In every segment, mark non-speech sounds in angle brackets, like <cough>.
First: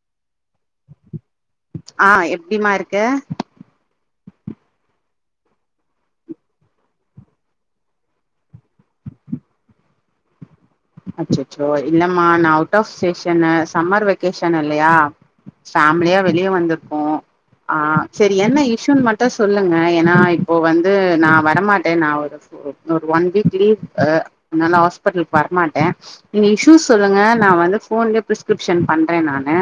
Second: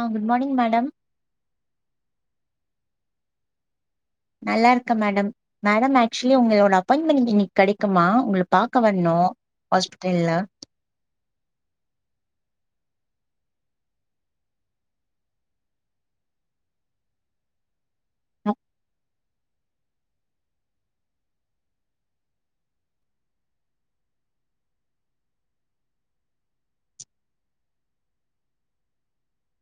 ஆ good morning madam ஆ எப்டிமா இருக்க நல்லாருக்கே மேடம் மேடம் ஆக்சுவலி உங்களோட அப்பாயின்மெண்ட் இன்னக் கெடைக்குமா உங்கள பாக்க வரணு ஹாஸ்பிட்டல்ல அச்ச ச்சோ இல்லம்மா நா out of station summer vacation இல்லயா ஃபேமிலியா வெளிய வந்துர்கோ ஆ செரி என்ன இஷூன் மட் டு சொல்லுங்க ஏன்னா இப்போ வந்து நா வரமாட்டே நா ஒரு இன்னொ ஒரு ஒன் வீக் லீவு அதுனால ஹாஸ்பிட்டலுக்கு வரமாட்டே நீங்க இஷ்சூஸ் சொல்லுங்க நா வந்து ஃபோன்லயே பிரிஸ்கிரிப்ஷன் பண்றே நானு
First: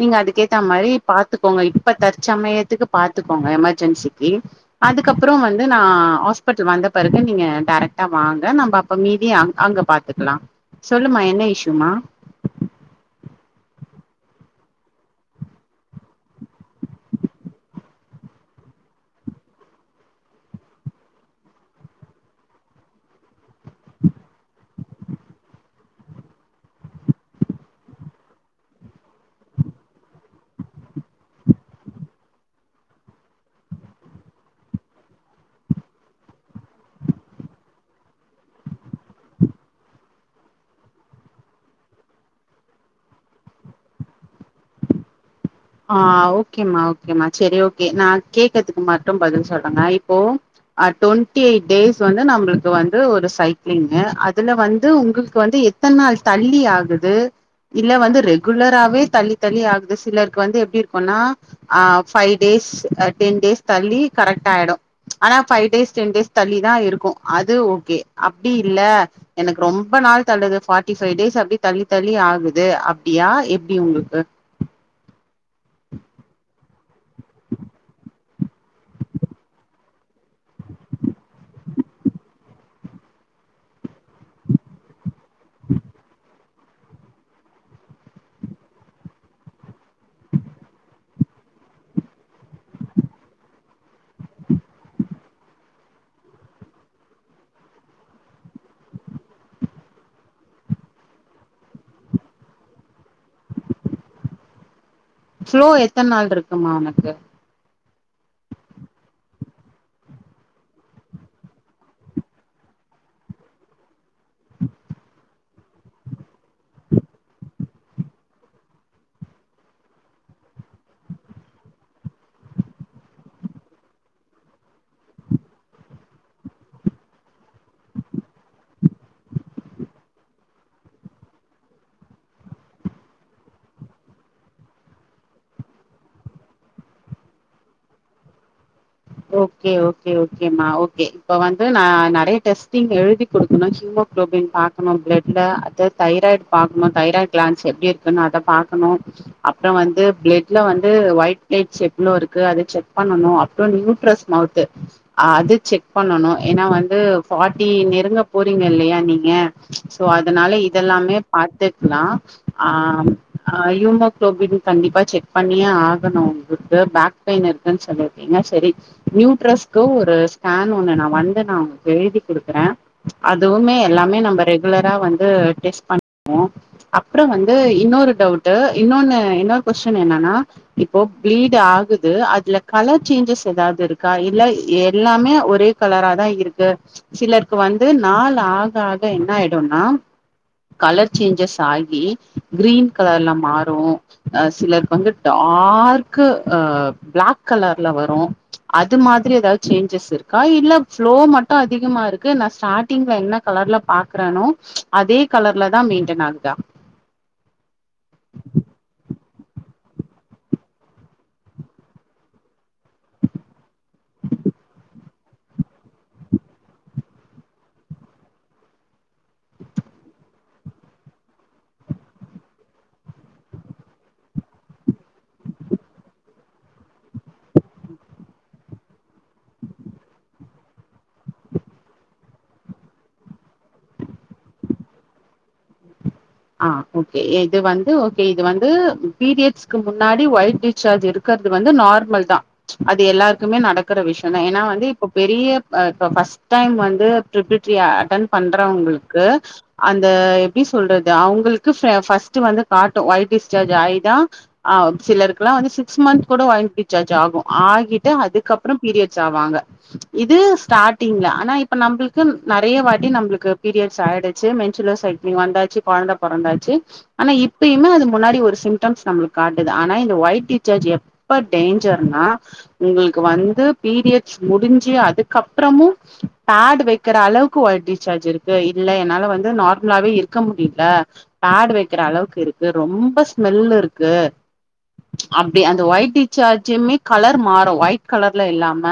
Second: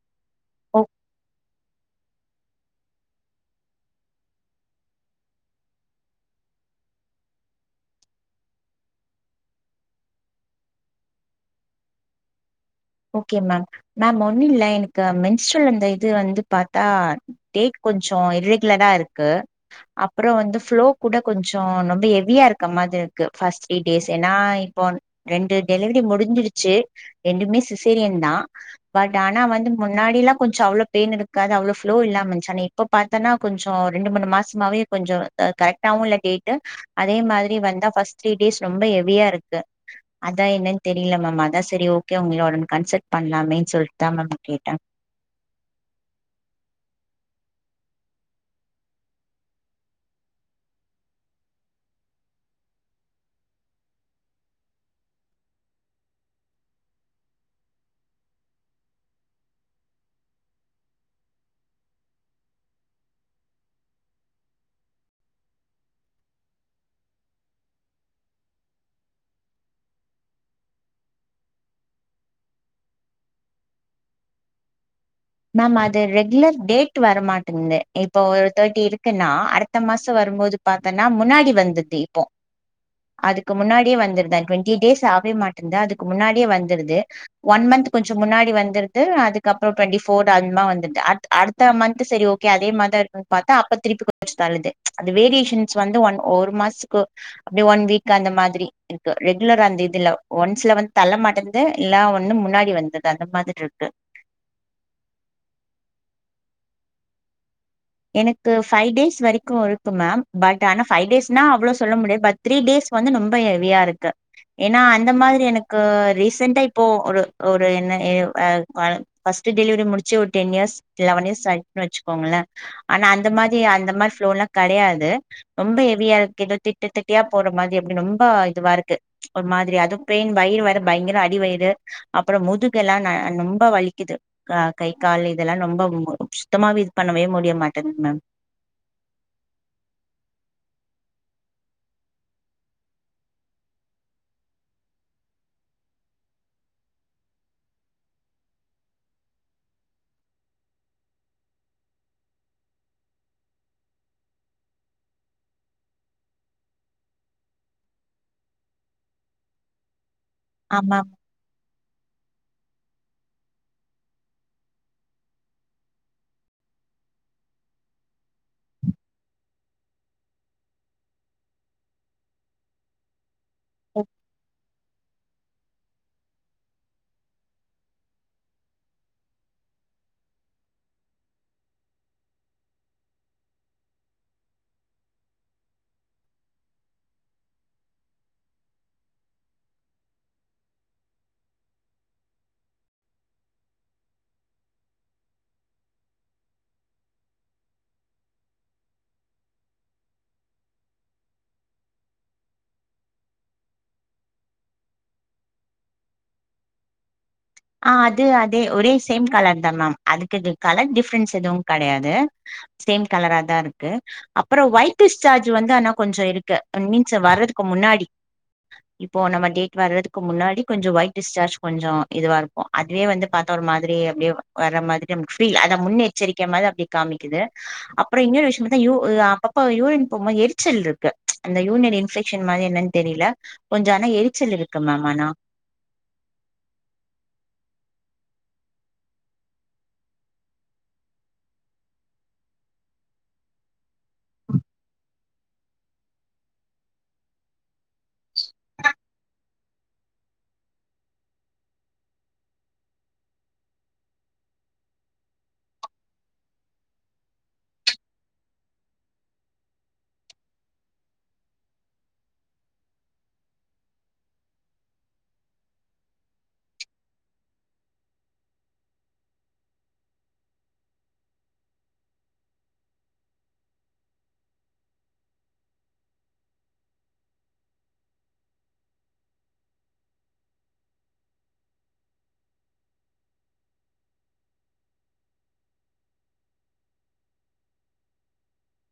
நீங்க அதுக் கேத்த ஓ மாரி பாத்துக்கோங்க இப்ப தற்சமயத்துக்கு பாத்துக்கோங்க எமெர்ஜென்சிக்கி அதுக்கப்பறொ வந்து நா ஹாஸ்பிட்டல் வந்த பெறகு நீங்க டேரக்ட்டா வாங்க நம்ப அப்ப மீதி அங்க பாத்துக்கலா சொல்லுமா என்ன இஷ்யூமா ஓகே மேம் மேம் ஒன்னு இல்ல எனக்கு மென்ஸ்ட்ரல் அந்த இது வந்து பாத்தா டேட் கொஞ்சொ இர்ரெகுலரா இருக்கு அப்பறொ வந்து ஃப்ளோ கூட கொஞ்சொ ரொம்ப ஹெவியா இருக்க மாரி க்கு ஃபஸ்ட் த்ரீ டேஸ் ஏன்னா இப்போ ரெண்டு டெலிவரி முடுஞ்சுடுச்சு ரெண்டுமே சிசேரியன் தா பட் ஆனா வந்து முன்னாடிலா கொஞ்சொ அவ்ளோ பெயின் இருக்காது அவ்ளொ ஃப்ளோ இல்லாம இர்ந்துச் ஆன இப்ப பாத்தோனா கொஞ்சொ ரெண்டு மூனு மாசமாவே கொஞ்சொ கரெக்டாவு இல்ல டேட்டு அதே மாதிரி வந்தா ஃபர்ஸ்ட் த்ரீ டேஸ் ரொம்ப ஹெவியா இருக்கு அதா என்னன் தெரியல மேம் அதா செரி ஓகே உங்கள உடன கன்சல்ட் பண்லாமேன் சொல்ட் தா மேம் கேட்டே ஆ ஓகேமா ஓகேமா செரி ஓகே நா கேக்கற்துக்கு மட்டு பதில் சொல்லுங்க இப்போ டுவெண்டி எய்ட் டேஸ் வந்து நம்பளுக்கு வந்து ஒரு சைக்கிளிங்கு அதுல வந்து உங்களுக்கு வந்து எத்தன் நாள் தள்ளி ஆகுது இல்ல வந்து ரெகுலராவே தள்ளி தள்ளி ஆகுது சிலர் க்கு வந்து எப்டி இருக்குனாஆ ஃபைவ் டேஸ் டென் டேஸ் தள்ளி கரெக்ட்டா ஆயிடு ஆனா ஃபைவ் டேஸ் டென் டேஸ் தள்ளி தா இருக்கு அது ஓகே அப்டி இல்ல எனக்கு ரொம்ப நாள் தள்ளுது ஃபார்ட்டி ஃபைவ் டேஸ் அப்டி தள்ளி தள்ளி ஆகுது அப்டியா எப்டி உங்ளுக்கு மேம் அது ரெகுலர் டேட் வரமாட்ங்குது இப்போ ஒரு தேர்ட்டி இருக்குன்னா அடுத்த மாசொ வரும்போது பாத்தன்னா முன்னாடி வந்துது இப்போ அதுக்கு முன்னாடியே வந்துர் தா டுவெண்டி டேஸ் ஆ வரவேமாட்டென்து அதுக்கு முன்னாடியே வந்துருது ஒன் மந்த் கொஞ்சொ முன்னாடி வந்துருது அதுக்கு அப்பறொ டுவெண்டி ஃபோர்த ஆகுமா வந்துர்து அடுத் அடுத்த மந்த்து செரி ஓகே அதே மாரி தா இருக்கு பாத்தா அப்ப திருப்பி தள்ளுது அது வேரியேஷன்ஸ் வந்து ஒன் ஒரு மாஸ்துக்கு அப்டியே ஒன் வீக் அந்த மாதிரி இருக்கு ரெகுலரா அந்த இதுல ஒன்ஸ்ல வந்து தள்ள மாட்டென்து து இல்லா ஒன்னு முன்னாடி வந்துது அந்த மாதிர் இருக்கு ஃப்ளோ எத்தன் நாள்ருக்குமா ஒனக்கு எனக்கு ஃபைவ் டேஸ் வரிக்கு இருக்கு மேம் பட் ஆனா ஃபைவ் டேஸ்னா அவ்ளோ சொல்ல முடியாது பட் த்ரீ டேஸ் வந்து ரொம்ப ஹெவியா இருக்கு ஏன்னா அந்த மாதிரி எனக்கு ரீசன்டா இப்போ ஒரு ஒரு என்ன எ அ ஆ ஃபஸ்ட் டெலிவரி முடிச்சு ஒருடென் இயர்ஸ் லெவன் இயர்ஸ் ஆயிருச்சுன்னு வச்சுக்கோங்களே ஆனா அந்த மாரி அந்த மாரி ப்ளோல்லா கெடையாது ரொம்ப ஹெவியா இருக்கு ஏதோ திட்ட திட்டயா போற மாரி அப்டினு ரொம்ப இதுவா இருக்கு ஒரு மாதிரி அதுவு பெயின் வயிறு வேற பயங்கர அடிவயிறு அப்பறோ முதுகெல்லா ரொம்ப வலிக்கிது ஆ கை கால் இதெல்லா ரொம்ப சுத்தமாவே இது பண்ணவே முடிய மாட்டேங்குது மேம் ஓகே ஓகே ஓகே மா ஓகே இப்ப வந்து நா நெறைய டெஸ்டிங் எழுதி குடுக்கணு ஹீமோ குளோபின் பாக்கணு பிளட்ல அது தைராய்டு பாக்கணு தைராய்ட் கிளான்ஸ் எப்டி இருக் கு நா அத பாக்கணு அப்பறோ வந்து பிளட்ல வந்து ஒயிட் நைட்ஸ் எவ்ளோ இருக்கு அத செக் பண்ணனு அப்பற நியூ ப்ரௌஸ்மவுத்து அது செக் பண்ணணு ஏனா வந்து ஃபார்ட்டி நெருங்க போறீங்க இல்லயா நீங்க சோ அதனால ஆமா மேம். இதெல்லாமே பாத்துட்லா ஆ ஆ ஹீயூமோகுளோபின் கண்டிப்பா செக் பண்ணியே ஆகணு உங்களுக்கு பேக் பெயின் இருக்குன்னு சொல்லிருக்கீங்க சேரி நியூட்ரஸ்கு ஒரு ஸ்கேன் ஒன்னு நா வந்து நா உங்களுக்கு எழுதி குடுக்குறே அதுவுமே எல்லாமே நம்ம ரெகுலரா வந்து டெஸ்ட் பண்வோ அப்றோ வந்து இன்னொரு டவுட்டு இன்னொன்னு இன்னொரு கொஸ்டின் என்னனா இப்போ பிளீட்ஆகுது அதுல கலர் சேஞ்சஸ் ஏதாவது இருக்கா இல்ல எல்லாமே ஒரே கலரா தா இருக்கு சிலருக்கு வந்து நாள் ஆக ஆக என்னா ஆய்டுனா கலர் சேஞ்சஸ் ஆகி கிரீன் கலர்ல மாறு ஆ சிலருக்கு வந்து டார்க்கு அ பிளாக் கலர்ல வரு அது மாரி ஏதாது சேஞ்சஸ் இருக்கா இல்ல ஃபுளோ மட்டு அதிகமாருக்கு நா ஸ்டா ட்டிங்ல என்ன கலர்ல பாக்குறனோ அதே கலர்ல தா மெயின்டென் ஆகுதா ஆ அது அதே ஒரே சேம் கலர் தா மேம் அதுக்கு இது கலர் டிஃப்ரன்ஸ் எதுவு கெடையாது சேம் கலரா தா இருக்கு அப்பறோ ஒய்டி சார்ஜ் வந்து ஆனா கொஞ்சோ இருக்கு ஐ மீன்ஸ் வர்றதுக்கு முன்னாடி இப்போ நம்ம டேட் வர்றதுக்கு முன்னாடி கொஞ்சோ ஒயிட் டிஸ்சார்ஜ் கொஞ்சோ இது வாருக்கு அதுவே வந்து பாத்த ஒரு மாரி அப்டியே வர்ற மாதிரி நமக்கு ஃபீல் அத முன்னெச்சரிக்க மாரி அப்டி காமிக்குது அப்பறோ இன்னொரு விஷய பாத்தா யூ அப்பப்ப யூரின் போக போது எரிச்சல் இருக்கு அந்த யூனிரி இன்பெக்ஷன் மாதிரி என்னன்னு தெரியல கொஞ்சோ ஆனா எரிச்சல் இருக்கு மேம் ஆனா ஆ ஓகே இது வந்து ஓகே இது வந்து பீரியட்ஸ்க்கு முன்னாடி ஒய்ட் டிஸார்ஜ் இருக் க்கறது வந்து நார்மல் தா அது எல்லாருக்குமே நடக்கற விஷயந் தா ஏனா வந்து இப்ப பெரிய்யப் ஃபஸ்ட் டைம் வந்து ப்ரிப்ரிட்டிய அட்டன் பண்றவங்களுக்கு அந்த எப்டி சொல்றது அவுங்களுக்கு ஃபஸ்ட் வந்து காட்டு ஒய்ட்டிஸ்சார்ஜ் ஆயிதா ஆ சிலருக்கெல்லா வந்து சிக்ஸ் மன்ந்த் கூட ஒய்ட்டிஸ்சார்ஜ் ஆகு ஆகிட்டு அதுக்கப்பறோ பீரியட்ஸ் ஆவாங்க இது ஸ்டார்டிங்ல ஆனா இப்ப நம்மளுக்கு நெறைய வாட்டி நம்மளுக்கு பீரியட்ஸ் ஆயிடுச்சு மென்சுலோ சைட் வந்தாச்சு கொழந்த பொறந்தாச்சு ஆனா இப்பயூமே அது முன்னாடி ஒரு சிம்டம்ஸ் நம்மளுக்கு காட்டுது ஆனா இந்த ஒயிட் டிஸார்ஜ் எப்ப டேஞ்சர்னா உங்களுக்கு வந்து பீரியட்ஸ் முடிஞ்சு அதுக்கப்பறமு பேட் வைக்கிற அளவுக்கு ஒய்ட் டிசார்ஜ்ருக்கு இல்ல என்னால வந்து நார்மலாவே இருக்க முடி ல பேடு வைக்கிற அளவுக்கு இருக்கு ரொம்ப ஸ்மெல்லு இருக்கு அப்டி அந்த ஒயிட் டிஸ்சார்ஜுமே கலர் மாறு ஒயிட் கலர்ல இல்லாம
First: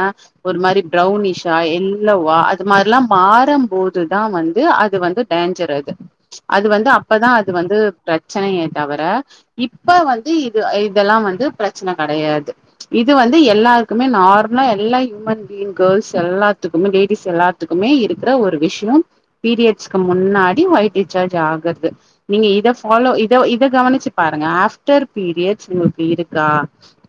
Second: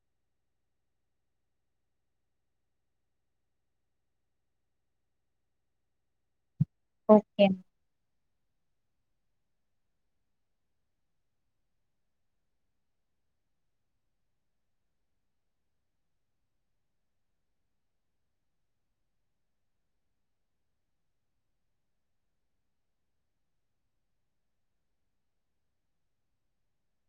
ஒரு மாரி பிரௌனிஷா எல்லோவா அது மாரிலா மாறுபோதுதா வந்து அது வந்து டேஞ்சர் அது அது வந்து அப்பதா ஓகே அது வந்து பிரச்சனயே தவிர இப்ப வந்து இது இதெல்லா வந்து பிரச்சன கெடையாது இது வந்து எல்லாருக்குமே நார்மலா எல்லா ஹியூமன் பீங் கேர்ள்ஸ் எல்லாத்துக்குமே லேடிஸ் எல்லா த்துக்குமே இருக்குற ஒரு விஷியோ பீரியட்ஸ்க்கு முன்னாடி ஒய்ட் டிசார்ஜ் ஆக்ரது நீங்க இத ஃபாலோ இத இத கவனிச்சு பாருங்க ஆப்டர் பீரியட்ஸ் உங்களுக்கு இருக்கா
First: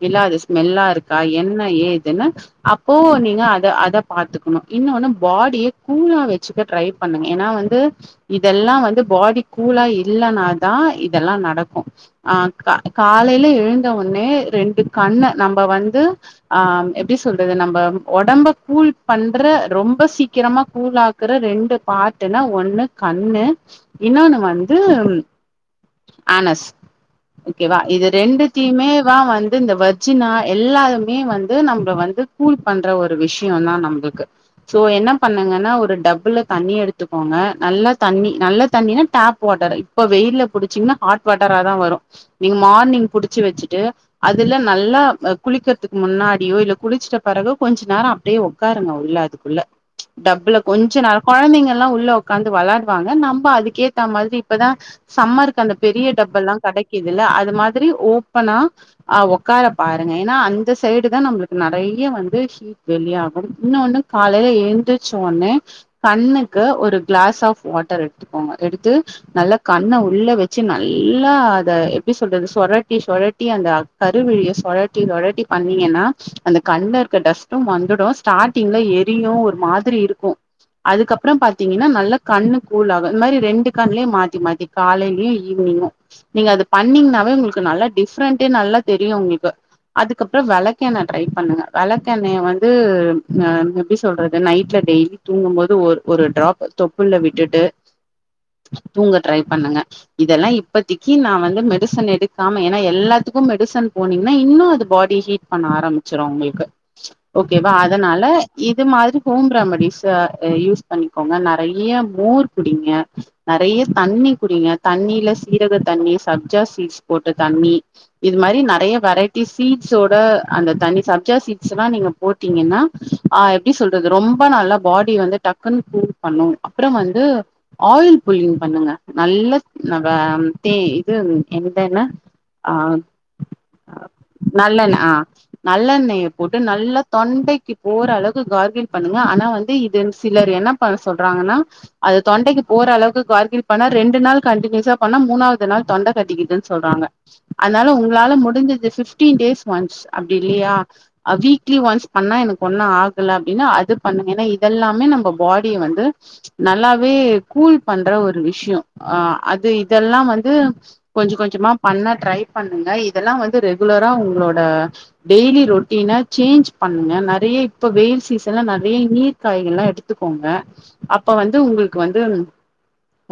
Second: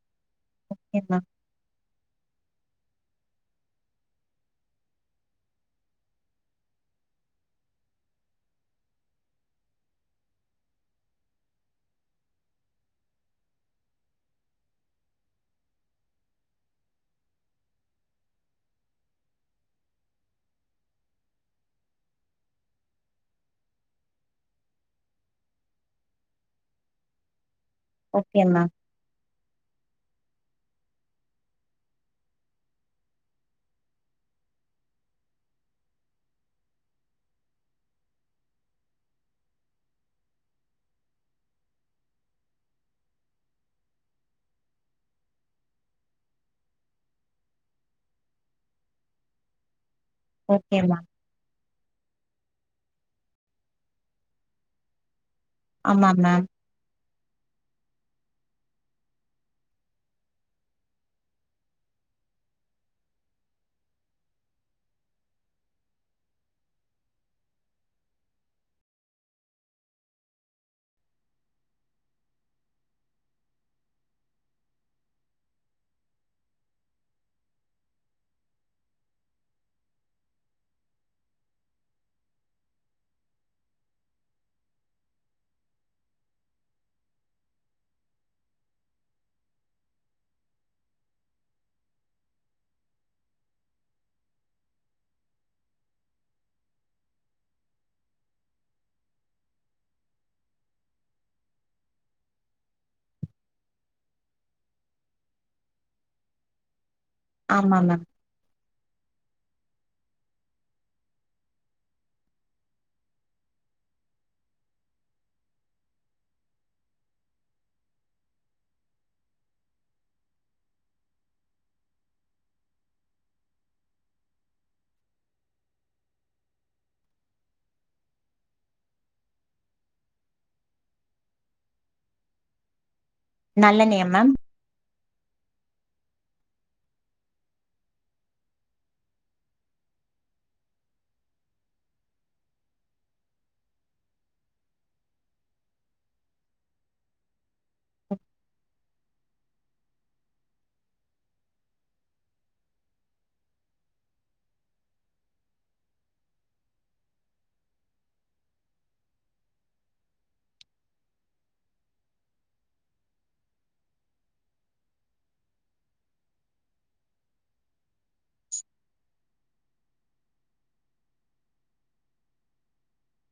இல்ல அது ஸ்மெல்லா ஓகே இருக்கா மேம் என்ன ஏதுன்னு அப்போ நீங்க அத அத பாத்துக்கணு இன்னொன்னு பாடிய கூலா வச்சு க்க ட்ரை பண்ணுங்க ஏனா வந்து இதெல்லா வந் து பாடி கூலா இல்லனாதா இதெல்லா நடக்கு ஆ கா காலைல எழுந்தஒன்னே ரெண்டு கண்ண நம்ம வந்து ஆ எப்டி சொல்றது நம்ம ஒடம்ப கூல் பண்ற ரொம்ப சீக்கிரமா கூலாக் குற ரெண்டு பார்ட்டுனா ஒண்ணு கண்ணு இன்னொன்னு வந்து ஆனஸ் ஓகேவா இது ஓகே மேம் ரெண்டுத்தையுமே வா வந்து இந்த வ ச்சினா எல்லாமே வந்து நம்மள வந்து கூழ் பண்ற ஒரு விஷயதா நம்மளுக்கு சோ என்ன பண்ணுங்கன்னா ஒரு டப்புல தண்ணி எடுத்துக்கோங்க நல்லா தண்ணி நல்ல தண்ணனா டேப் வாட்டர் இப்ப வெயில்ல புடிச்சீங்கன்னா ஹாட் வாட்டரா தா வரு நீங்க மார்னிங் புடிச்சு வச்சிட்டு அதுல நல்லா குளிக்கிறதுக்கு முன்னாடியோ இல்ல குளிச்சிட்ட பிறகோ கொஞ்ச நேர அப்டியே உக்காருங்க உள்ள அதுக்குள்ள டப்புுல ஓகே கொஞ்ச மேம் நேர குழந்தைங்க எல்லாம் உள்ள உட்காந்து விளாடுவாங்க நம்ம அதிக் கேத்த மாதிரி இப்பதா சம்மருக்கு அந்த பெரிய ஆமா மேம் டப்பால்லா கெடைக்கு க்கிதுல்ல அது மாதிரி ஓப்பனா ஆ உக்கார பாருங்க ஏன்னா அந்த சைடு தா நம்மளுக்கு நெறைய வந்து வெளிய ஆகும் இன்னொண்ணு காலையில எழுந்திச உடனே கண்ணுக்கு ஒரு கிளாஸ் ஆஃப் வாட்டர் எடுத்துக்கோங்க எடுத்து நல்ல கண்ண உள்ள வச்சு நல்லா அத எப்டி சொல்றது சொலட்டி சொலட்டி அந்த கருவிழிய சொழட்டி சொழட்டி பண்ணீங்கன்னா அந்த கண்ணல இருக்கற டஸ்ட்டும் வந்துடும் ஸ்டார்டிங்ல எரியு ஒரு மாதிரி இருக்கு அதுக்கப்பறம் பாத்தீங்கன்னா நல்ல கண்ணு கூலா இந்த மாரி ரெண்டு கணலயும் மாத்தி மாத்தி காலையிலயு ஈவினிங்கும் நீங்க அது பண்ணீங்கனாவே உங்களுக்கு நல்லா டிஃப்ரெண்டடே நல்லா தெரியு உங்களுக்கு அதுக்கப்பற விளக்ககெண்ண ட்ரை பண்ணுங்க விளக்க எண்ணய வந்து எப்டி சொல்றது நைட்ல டெய்லி தூங்கு போது ஒரு ஒரு டிராப் தொப்புல்ல விட்டுட்டு தூங்க ட்ரை பண்ணுங்க இதெல்லா இப்பதிக்கு நா வந்து மெடிசன் எடுக்காம ஏன்னா எல்லாத்துக்கு மெடிசன் போனீங்கன்னா இன்னு அது பாடி ஹீட் பண்ண ஆரம்பிச்சுரு அவங்களுக்கு ஓகேவா ஆமா மேம் அதனால இது மாதிரி ஹோம் ரெமடிஸ்ச யூஸ் பண்ணிக்கோங்க நெறைய மோர் குடிங்க நெறைய தண்ணி குடிங்க தண்ணில சீரக தண்ணி சப்ஜா சீட்ஸ் போட்டு தண்ணி இது மாரி நெறைய வெரைட்டி சீட்ஸ்ட ஓட அந்த தனி சப்ஜா சீட்ஸ் எல்லா நீங்க போட்டீங்கன்னா ஆ எப்டி சொல்றது ரொம்ப நல்லா பாடி வந்து டக்குன்னு பூவ் பண்ணு அப்பறம் வந்து ஆயில் புல்லிங் பண்ணுங்க நல்ல ந வா தி இது எந்தன்ன ஆ நல்லென்னைய மேம் நல்லண்ண ஆ நல்லெண்ணெய போட்டு நல்லா தொண்டைக்கு போற அளவு கார்கில் பண்ணுங்க ஆனா வந்து இது சிலர் என்ன பண்ண சொல்றாங்கன்னா அது தொண்டைக்கு போற அளவுக்கு கார்கில் பண்ணா ரெண்டு நாள் கண்டினியூஸா பண்ணா மூணாவது நாள் தொண்ட கட்டிக்குதுன்னு சொல்றாங்க அதனால உங்களால முடிஞ்சது ஃபிஃப்டீன் டேஸ் ஒன்ஸ் அப்டி இல்லையா ஆ வீக்லி ஒன்ஸ் பண்ணா எனக்கு ஒண்ணும் ஆகல அப்டின்னா அது பண்ணுங்க ஏன்னா இதெல்லாமே நம்ம பாடிய வந்து நல்லாவே கூல் பண்ற ஒரு விஷயம் ஆ அது இதெல்லா வந்து கொஞ்ச கொஞ்சமா பண்ண ட்ரை பண்ணுங்க இதெல்லா வந்து ரெகுலரா உங்களோட டெய்லி ரொட்டீனா சேஞ்ச் பண்ணுங்க நெறைய இப்ப வெயில் சீசன்ல நெறைய நீர் காய்கள்லா எடுத்துக்கோங்க அப்ப வந்து உங்களுக்கு வந்து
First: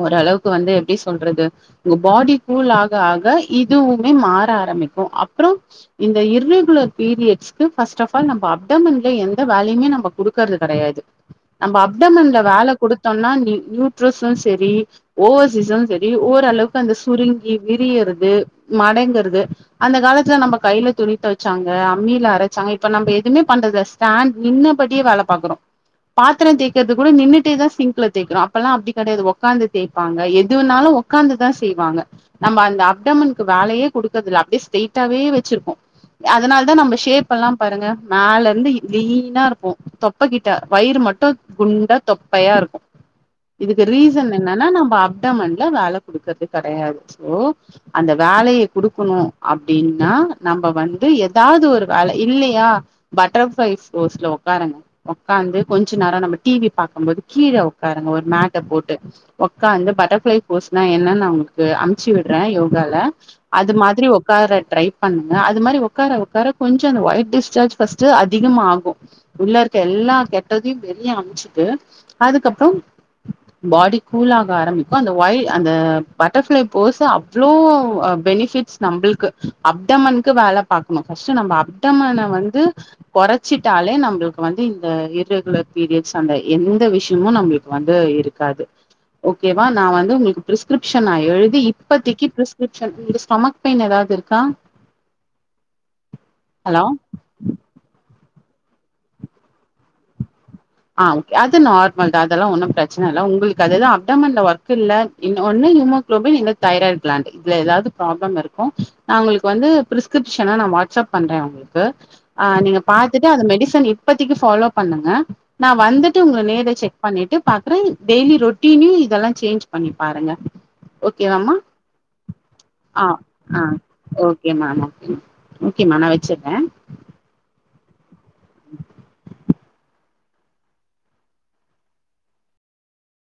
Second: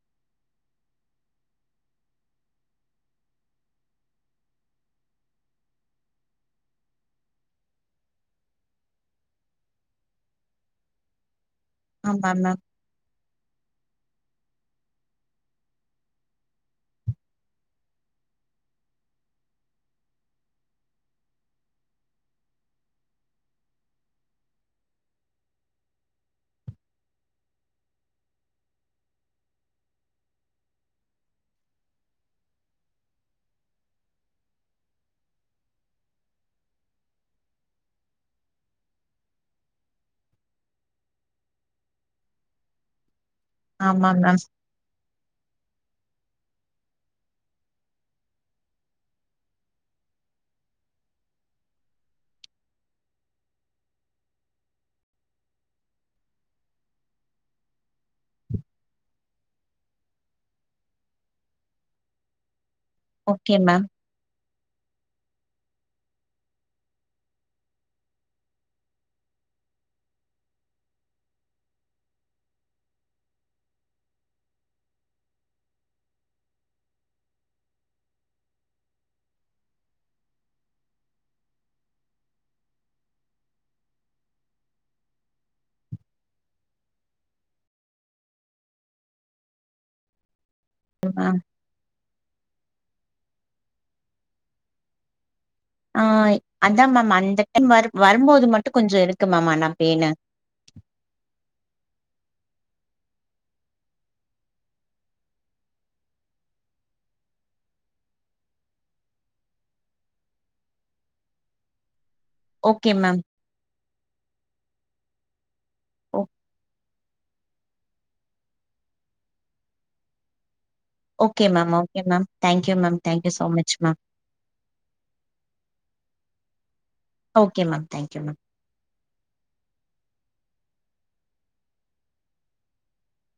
ஓரளவுக்கு வந்து எப்டி சொல்றது உங்க பாடி கூல் ஆக ஆக இதுவுமே மாற ஆரமிக்கு அப்புற இந்த இரெகுலர் பீரியட்ஸ்க்கு ஃபஸ்டஃபால் நம்ம அப்டமன்ல எந்த வேலையுமே நம்ப குடுக்கறது கெடையாது <inaudible> நம்ம ஆமா அப்டமன்ல மேம் வேல குடுத்தோம்னா ந நியூட்ரஸும் செரி ஓவர்சிசனு செரி ஓரளவுக்கு அந்த சுருங்கி விரியறது மடங்குறது அந்த காலத்துல நம்ப கையில துணி தொவச்சாங்க அம்மில அரச்சாங்க இப்ப நம்ப எதுமே பண்றதுல்ல ஸாண்ட் நின்னபடியே வேல பாக்கறோ பாத்துர தேய்க்கறது கூட நின்னுட்டே தா சிங்க்ல தேய்க்குறோ அப்பெல்லா அப்டி கெடையாது ஒக்காந்து தேய்ப்பாங்க எது வேனாலு ஒக்காந்துதா செய்வாங்க நம்ம அந்த அப்டமனுக்கு வேலையே கொடுக்கறது இல்ல அப்டியே ஸ்டைட்டாவே வச்சிருக்கோ அதனால தா நம்ம ஷேப் எல்லா பாருங்க மேல இருந்து லீனா இருப்போ தொப்பகிட்ட வயிறு மட்டு குண்டா தொப்பையா இருக்கு இதுக்கு ஆமா ரீசன் மேம் என்னன்னா நம்ம அப்டமன்ல வேல குடுக்கறது கெடையாது சோ அந்த வேலைய குடுக்கணு அப்டின்னா நம்ம வந்து ஏதாது ஒரு வேல இல்லியா பட்டர்ஃப்ளை போஸ்ல ஒக்காருங்க ஒக்காந்து கொஞ்ச நேரோ நம்ம டிவி பாக்கும்போது கீழ உக்காருங்க ஒரு மேட்ட போட்டு உக்காந்து பட்டர்ஃப்ளை போஸ்னா என்னன் நா உங்களுக்கு அமுச்சு விட்ற யோகால ஓகே அது மேம் மாதிரி உக் க்கார ட்ரை பண்ணுங்க அது மாரி உக்கார உக்கார கொஞ்சோ அந்த ஒயிட் டிஸ்ஜார்ஜ் ஃபஸ்ட்டு அதிகமாகு உள்ள இருக்க எல்லா கெட்டதையு வெளிய அனுப்ச்சுட்டு அதுக்கப் <inaudible> பாடி கூலாக ஆரம்பிக்கு அந்த ஒயி அந்த பட்டர்ஃப்ளை போஸ்சு அவ்ளோ ஆ பெனிஃபிட்ஸ் நம்பளுக்கு அப்டமனுக்கு வேல பாக்கணு ஃபஸ்ட்டு நம்ம அப்டமன வந்து கொறச்சிட்டாலே நம்பளுக்கு வந்து இந்த இர்ரெகுலர் பீரியட்ஸ் அந்த எந்த விஷயமு நம் பளுக்கு வந்து இருக்காது ஓகேவா நா வந்து உங்களுக்கு பிரிஸ்கிரிப்ஷன் நா மேம் எழுதி இப் பத்திக்கி பிரிஸ்கிரிப்ஷன் உங்க ஸ்டொமக் பெயின் ஏதாது இருக்கா ஆ ஹலோ அதா மேம் அந்த டைம் வர் வரும்போது மட்டு கொஞ்சோ இருக்கு மேம் ஆனா பெயினு ஆ ஓகே அது நார்மல் தா அதெல்லா ஒன்னு பிரச்சன இல்ல உங்களுக்கு அதது அப்டமன்ல ஒர்க் இல்ல இன்னு ஒன்னு ஹீமோகுளோபின் இல்ல தைராய்ட் பிளான்ட் இதுல ஏதாது ப்ராப்ளம் இருக்கு நா உங்களுக்கு வந்து பிரிஸ் கிரிப்ஷன நா வாட்ஸ்அப் பண்ற உங்களுக்கு ஆ நீங்க ஓகே மேம் பாத்துட்டு அந்த மெடிசன் இப்பத்திக்கு ஃபாலோ பண்ணுங்க நா வந்துட்டு ஓ உங்க நேர்ல செக் பண்ணிட்டு பாக்குறே டெய்லி ரொட்டீனு இதெல்லா சேஞ்ச் பண்ணி பாருங்க ஓகே ஓகேவாமா ma'am okay ma'am thank you ma'am thank you so much ma'am ஓகேமா ஓகே ஓகேமா நா வச்சுறே okay ma'am thank you ma'am <inaudible>